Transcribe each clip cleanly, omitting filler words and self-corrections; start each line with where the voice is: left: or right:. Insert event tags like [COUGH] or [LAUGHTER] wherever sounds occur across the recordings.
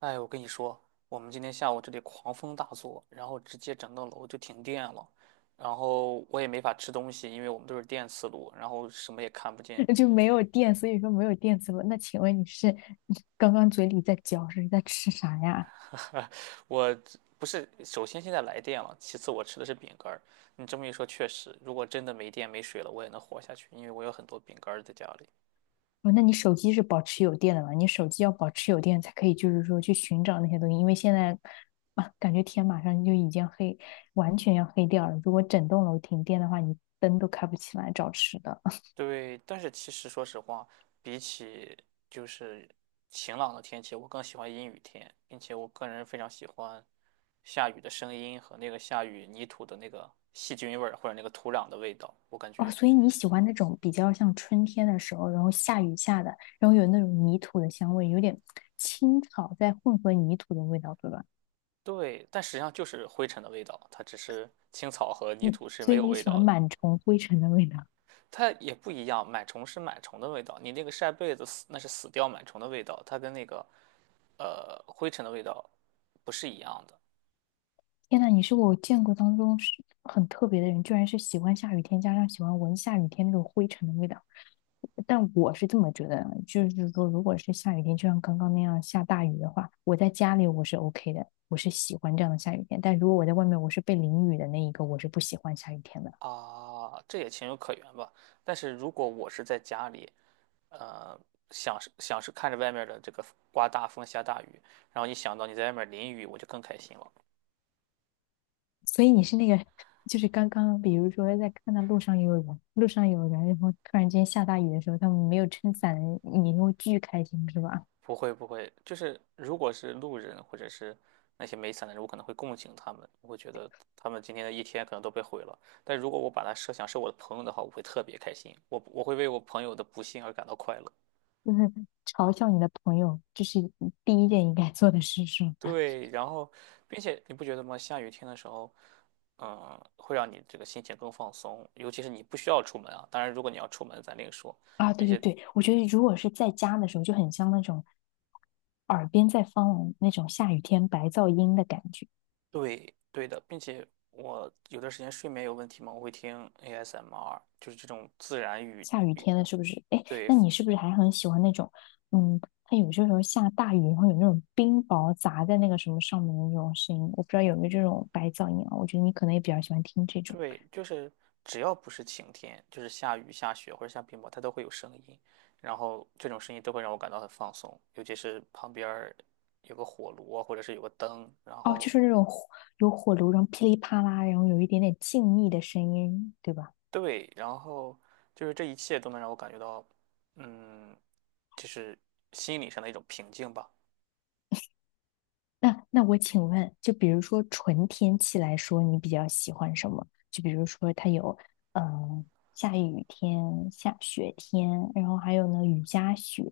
right: 哎，我跟你说，我们今天下午这里狂风大作，然后直接整栋楼就停电了，然后我也没法吃东西，因为我们都是电磁炉，然后什么也看不见。
left: [LAUGHS] 就没有电，所以说没有电磁炉。那请问你是刚刚嘴里在嚼是在吃啥呀？
right: [LAUGHS] 我这不是，首先现在来电了，其次我吃的是饼干儿。你这么一说，确实，如果真的没电没水了，我也能活下去，因为我有很多饼干儿在家里。
left: 哦，那你手机是保持有电的吗？你手机要保持有电才可以，就是说去寻找那些东西，因为现在感觉天马上就已经黑，完全要黑掉了。如果整栋楼停电的话，你灯都开不起来找吃的。[LAUGHS]
right: 对，但是其实说实话，比起就是晴朗的天气，我更喜欢阴雨天，并且我个人非常喜欢下雨的声音和那个下雨泥土的那个细菌味儿或者那个土壤的味道，我感
left: 哦，
right: 觉
left: 所以你喜欢那种比较像春天的时候，然后下雨下的，然后有那种泥土的香味，有点青草在混合泥土的味道，对吧？
right: 对，但实际上就是灰尘的味道，它只是青草和泥土是
left: 所
right: 没
left: 以
right: 有
left: 你
right: 味
left: 喜欢
right: 道的，
left: 螨虫、灰尘的味道。
right: 它也不一样，螨虫是螨虫的味道，你那个晒被子死那是死掉螨虫的味道，它跟那个灰尘的味道不是一样的。
left: 天呐，你是我见过当中是很特别的人，居然是喜欢下雨天，加上喜欢闻下雨天那种灰尘的味道。但我是这么觉得的就是说，如果是下雨天，就像刚刚那样下大雨的话，我在家里我是 OK 的，我是喜欢这样的下雨天。但如果我在外面，我是被淋雨的那一个，我是不喜欢下雨天的。
right: 啊，这也情有可原吧。但是如果我是在家里，呃，想是看着外面的这个刮大风下大雨，然后一想到你在外面淋雨，我就更开心了。
left: 所以你是那个，就是刚刚，比如说在看到路上有人，路上有人，然后突然间下大雨的时候，他们没有撑伞，你会巨开心，是吧？
right: 不会不会，就是如果是路人或者是那些没伞的人，我可能会共情他们，我会觉得他们今天的一天可能都被毁了。但如果我把它设想是我的朋友的话，我会特别开心，我会为我朋友的不幸而感到快乐。
left: 就是嘲笑你的朋友，这是第一件应该做的事，是吗？
right: 对，然后，并且你不觉得吗？下雨天的时候，嗯，会让你这个心情更放松，尤其是你不需要出门啊。当然，如果你要出门，咱另说。
left: 啊，
right: 并
left: 对对
right: 且，
left: 对，我觉得如果是在家的时候，就很像那种耳边在放那种下雨天白噪音的感觉。
right: 对，对的，并且我有段时间睡眠有问题嘛，我会听 ASMR，就是这种自然语
left: 下雨
right: 语，
left: 天了，是不是？哎，
right: 对
left: 那你是不是还很喜欢那种，嗯，它有些时候下大雨，然后有那种冰雹砸在那个什么上面的那种声音，我不知道有没有这种白噪音啊？我觉得你可能也比较喜欢听这种。
right: 对，就是只要不是晴天，就是下雨、下雪或者下冰雹，它都会有声音，然后这种声音都会让我感到很放松，尤其是旁边儿有个火炉啊，或者是有个灯，然
left: 哦，就
right: 后。
left: 是那种火有火炉，然后噼里啪啦，然后有一点点静谧的声音，对吧？
right: 对，然后就是这一切都能让我感觉到，嗯，就是心理上的一种平静吧。
left: 那我请问，就比如说纯天气来说，你比较喜欢什么？就比如说它有，嗯、下雨天、下雪天，然后还有呢雨夹雪，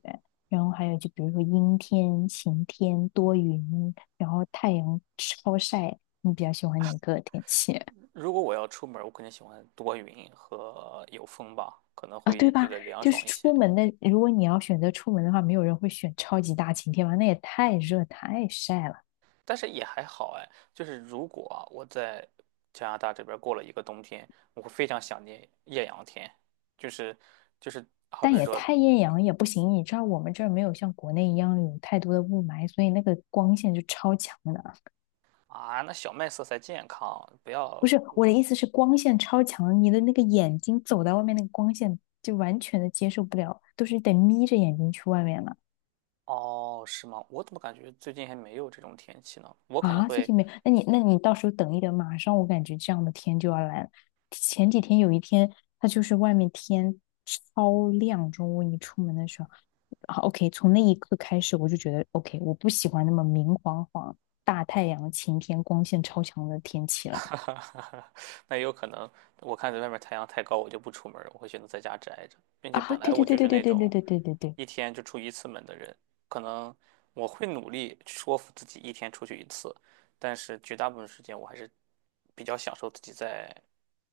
left: 然后还有就比如说阴天、晴天、多云，然后太阳超晒，你比较喜欢哪个天气？ [LAUGHS]
right: 如果我要出门儿我肯定喜欢多云和有风吧，可能
left: 啊？
right: 会
left: 对
right: 觉
left: 吧？
right: 得凉
left: 就
right: 爽
left: 是
right: 一
left: 出
right: 些。
left: 门的，如果你要选择出门的话，没有人会选超级大晴天吧？那也太热太晒了。
right: 但是也还好哎，就是如果啊我在加拿大这边儿过了一个冬天，我会非常想念艳阳天，就是就是好
left: 但
right: 比
left: 也
right: 说
left: 太艳阳也不行，你知道我们这儿没有像国内一样有太多的雾霾，所以那个光线就超强的。
right: 啊，那小麦色才健康，不
left: 不
right: 要
left: 是，我的意思是光线超强，你的那个眼睛走到外面，那个光线就完全的接受不了，都是得眯着眼睛去外面了。
right: 哦，是吗？我怎么感觉最近还没有这种天气呢？我可能
left: 啊，最
right: 会。
left: 近没有，那你那你到时候等一等，马上我感觉这样的天就要来了。前几天有一天，它就是外面天超亮，中午你出门的时候，好 o k， 从那一刻开始我就觉得 OK，我不喜欢那么明晃晃、大太阳、晴天、光线超强的天气
right: [LAUGHS]
left: 了。
right: 哈哈哈哈，那也有可能，我看在外面太阳太高，我就不出门儿我会选择在家宅着，并且
left: 啊，
right: 本来
left: 对
right: 我
left: 对对
right: 就是
left: 对对
right: 那
left: 对对
right: 种
left: 对对对对，
right: 一天就出一次门的人，可能我会努力说服自己一天出去一次，但是绝大部分时间我还是比较享受自己在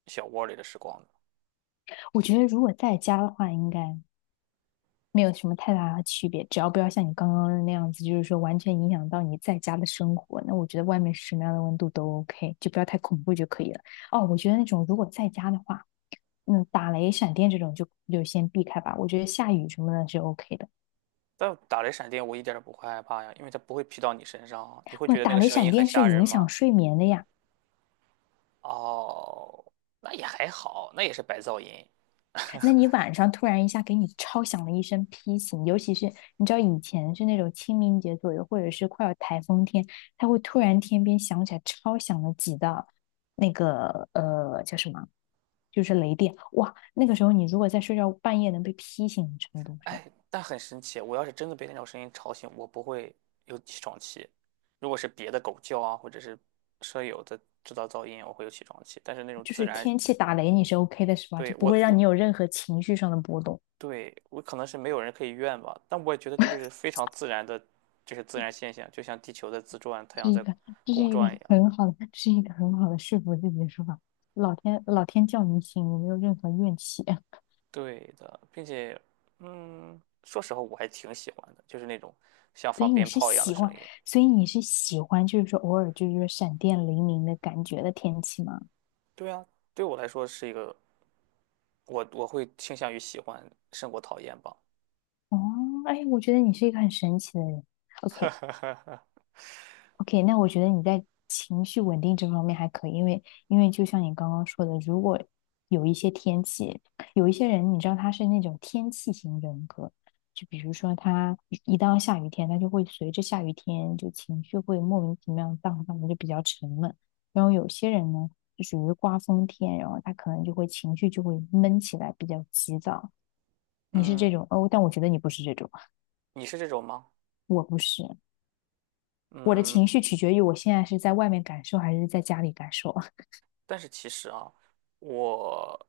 right: 小窝里的时光的。
left: 我觉得如果在家的话，应该没有什么太大的区别，只要不要像你刚刚那样子，就是说完全影响到你在家的生活，那我觉得外面是什么样的温度都 OK，就不要太恐怖就可以了。哦，我觉得那种如果在家的话，嗯，打雷闪电这种就先避开吧。我觉得下雨什么的是 OK 的。
right: 但打雷闪电我一点儿也不会害怕呀，因为它不会劈到你身上啊，你会
left: 哇，
right: 觉得那
left: 打
right: 个
left: 雷
right: 声
left: 闪
right: 音很
left: 电是
right: 吓人
left: 影响
right: 吗？
left: 睡眠的呀。
right: 哦，那也还好，那也是白噪音。
left: 那你晚上突然一下给你超响了一声批醒，尤其是你知道以前是那种清明节左右，或者是快要台风天，它会突然天边响起来超响了几道那个叫什么，就是雷电，哇，那个时候你如果在睡觉半夜能被劈醒的程度是，
right: 哎，但很神奇，我要是真的被那种声音吵醒，我不会有起床气。如果是别的狗叫啊，或者是舍友的制造噪音，我会有起床气。但是那种
left: 就
right: 自
left: 是
right: 然，
left: 天气打雷你是 OK 的是吧？
right: 对，
left: 就不会
right: 我
left: 让你
right: 我
left: 有任何情绪上的波动，
right: 对我可能是没有人可以怨吧，但我也觉得这就是非常自然的，就是自然现象，就像地球在自转，太
left: 这是
right: 阳
left: 一
right: 在
left: 个这是
right: 公
left: 一个
right: 转一样。
left: 很好的，这是一个很好的说服自己的说法。老天老天叫你醒，我没有任何怨气。[LAUGHS]
right: 对的，并且，嗯，说实话，我还挺喜欢的，就是那种像
left: 所
right: 放
left: 以你
right: 鞭
left: 是
right: 炮一样的
left: 喜
right: 声
left: 欢，
right: 音。
left: 所以你是喜欢，就是说偶尔就是说闪电雷鸣的感觉的天气吗？
right: 对啊，对我来说是一个我会倾向于喜欢胜过讨厌吧。
left: 哦，哎，我觉得你是一个很神奇的人。OK。
right: [LAUGHS]
left: OK，那我觉得你在情绪稳定这方面还可以，因为就像你刚刚说的，如果有一些天气，有一些人，你知道他是那种天气型人格，就比如说他一到下雨天，他就会随着下雨天就情绪会莫名其妙荡荡的，就比较沉闷。然后有些人呢，就属于刮风天，然后他可能就会情绪就会闷起来，比较急躁。你是这
right: 嗯，
left: 种哦，但我觉得你不是这种，
right: 你是这种吗？
left: 我不是。我的
right: 嗯，
left: 情绪取决于我现在是在外面感受还是在家里感受。
right: 但是其实啊，我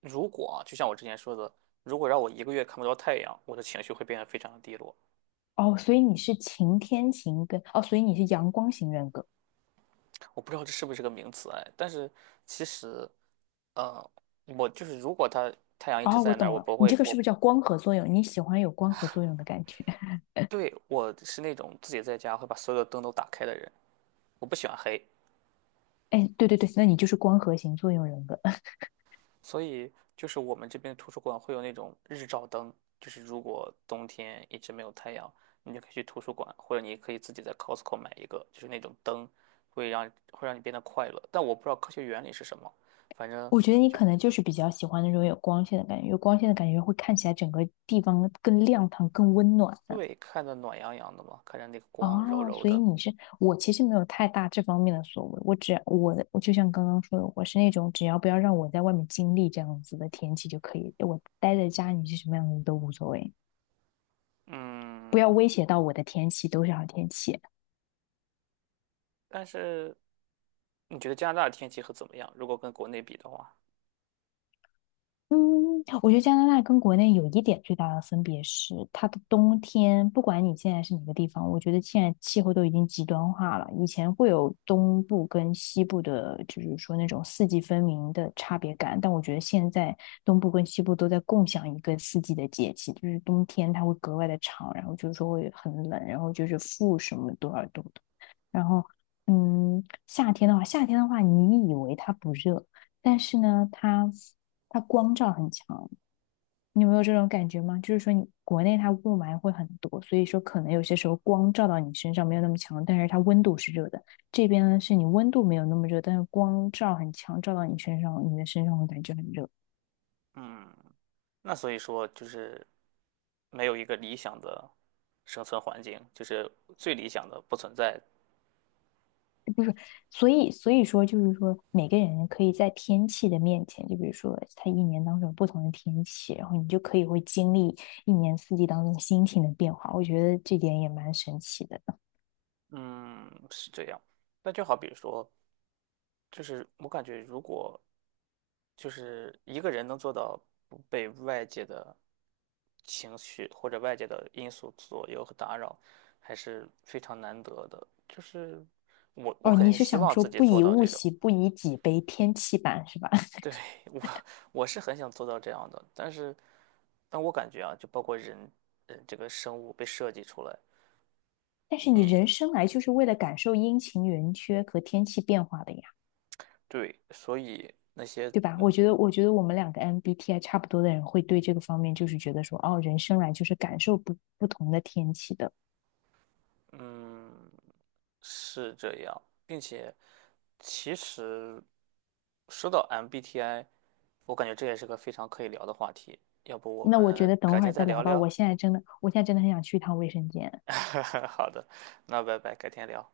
right: 如果啊，就像我之前说的，如果让我一个月看不到太阳，我的情绪会变得非常的低落。
left: 哦，所以你是晴天型跟哦，所以你是阳光型人格。
right: 我不知道这是不是个名词哎，但是其实，呃，我就是如果它太阳一直
left: 哦，我
right: 在那儿，
left: 懂
right: 我
left: 了，
right: 不
left: 你这
right: 会，
left: 个
right: 我
left: 是不是叫光合作用？你喜欢有光合作用的感觉？[LAUGHS]
right: 对我是那种自己在家会把所有的灯都打开的人，我不喜欢黑，
left: 哎，对对对，那你就是光合型作用人格。[LAUGHS]
right: 所以就是我们这边图书馆会有那种日照灯，就是如果冬天一直没有太阳，你就可以去图书馆，或者你可以自己在 Costco 买一个，就是那种灯，会让你变得快乐。但我不知道科学原理是什么，反正
left: 我觉得你
right: 就
left: 可能就是比较喜欢那种有光线的感觉，有光线的感觉会看起来整个地方更亮堂、更温暖。
right: 对，看着暖洋洋的嘛，看着那个光柔
left: 哦，
right: 柔
left: 所以
right: 的，
left: 你是我其实没有太大这方面的所谓，我只我的我就像刚刚说的，我是那种只要不要让我在外面经历这样子的天气就可以，我待在家里是什么样子都无所谓。不要
right: 嗯。
left: 威胁到我的天气，都是好天气。
right: 但是你觉得加拿大的天气会怎么样？如果跟国内比的话，
left: 嗯，我觉得加拿大跟国内有一点最大的分别是，它的冬天，不管你现在是哪个地方，我觉得现在气候都已经极端化了。以前会有东部跟西部的，就是说那种四季分明的差别感，但我觉得现在东部跟西部都在共享一个四季的节气，就是冬天它会格外的长，然后就是说会很冷，然后就是负什么多少度的，然后嗯，夏天的话，你以为它不热，但是呢，它。它光照很强，你有没有这种感觉吗？就是说，你国内它雾霾会很多，所以说可能有些时候光照到你身上没有那么强，但是它温度是热的。这边呢，是你温度没有那么热，但是光照很强，照到你身上，你的身上会感觉很热。
right: 嗯。那所以说就是没有一个理想的生存环境，就是最理想的不存在。
left: 所以说就是说，每个人可以在天气的面前，就比如说它一年当中有不同的天气，然后你就可以会经历一年四季当中心情的变化。我觉得这点也蛮神奇的。
right: 嗯，是这样。那就好比说，就是我感觉如果就是一个人能做到不被外界的情绪或者外界的因素左右和打扰，还是非常难得的。就是我
left: 哦，
right: 肯
left: 你
right: 定是
left: 是
right: 希
left: 想
right: 望
left: 说
right: 自己
left: 不
right: 做
left: 以
right: 到
left: 物
right: 这种。
left: 喜，不以己悲，天气版是吧？
right: 对，
left: [LAUGHS]
right: 我我是很想做到这样的，但是但我感觉啊，就包括人，这个生物被设计出来，
left: 但是你
right: 你
left: 人生来就是为了感受阴晴圆缺和天气变化的呀，
right: 对，所以那些
left: 对吧？
right: 嗯
left: 我觉得我们两个 MBTI 差不多的人会对这个方面就是觉得说，哦，人生来就是感受不同的天气的。
right: 嗯是这样，并且其实说到 MBTI，我感觉这也是个非常可以聊的话题，要不我
left: 那我觉
right: 们
left: 得等
right: 改
left: 会
right: 天
left: 儿
right: 再
left: 再
right: 聊
left: 聊吧，
right: 聊？
left: 我现在真的很想去一趟卫生间。
right: [LAUGHS] 好的，那拜拜，改天聊。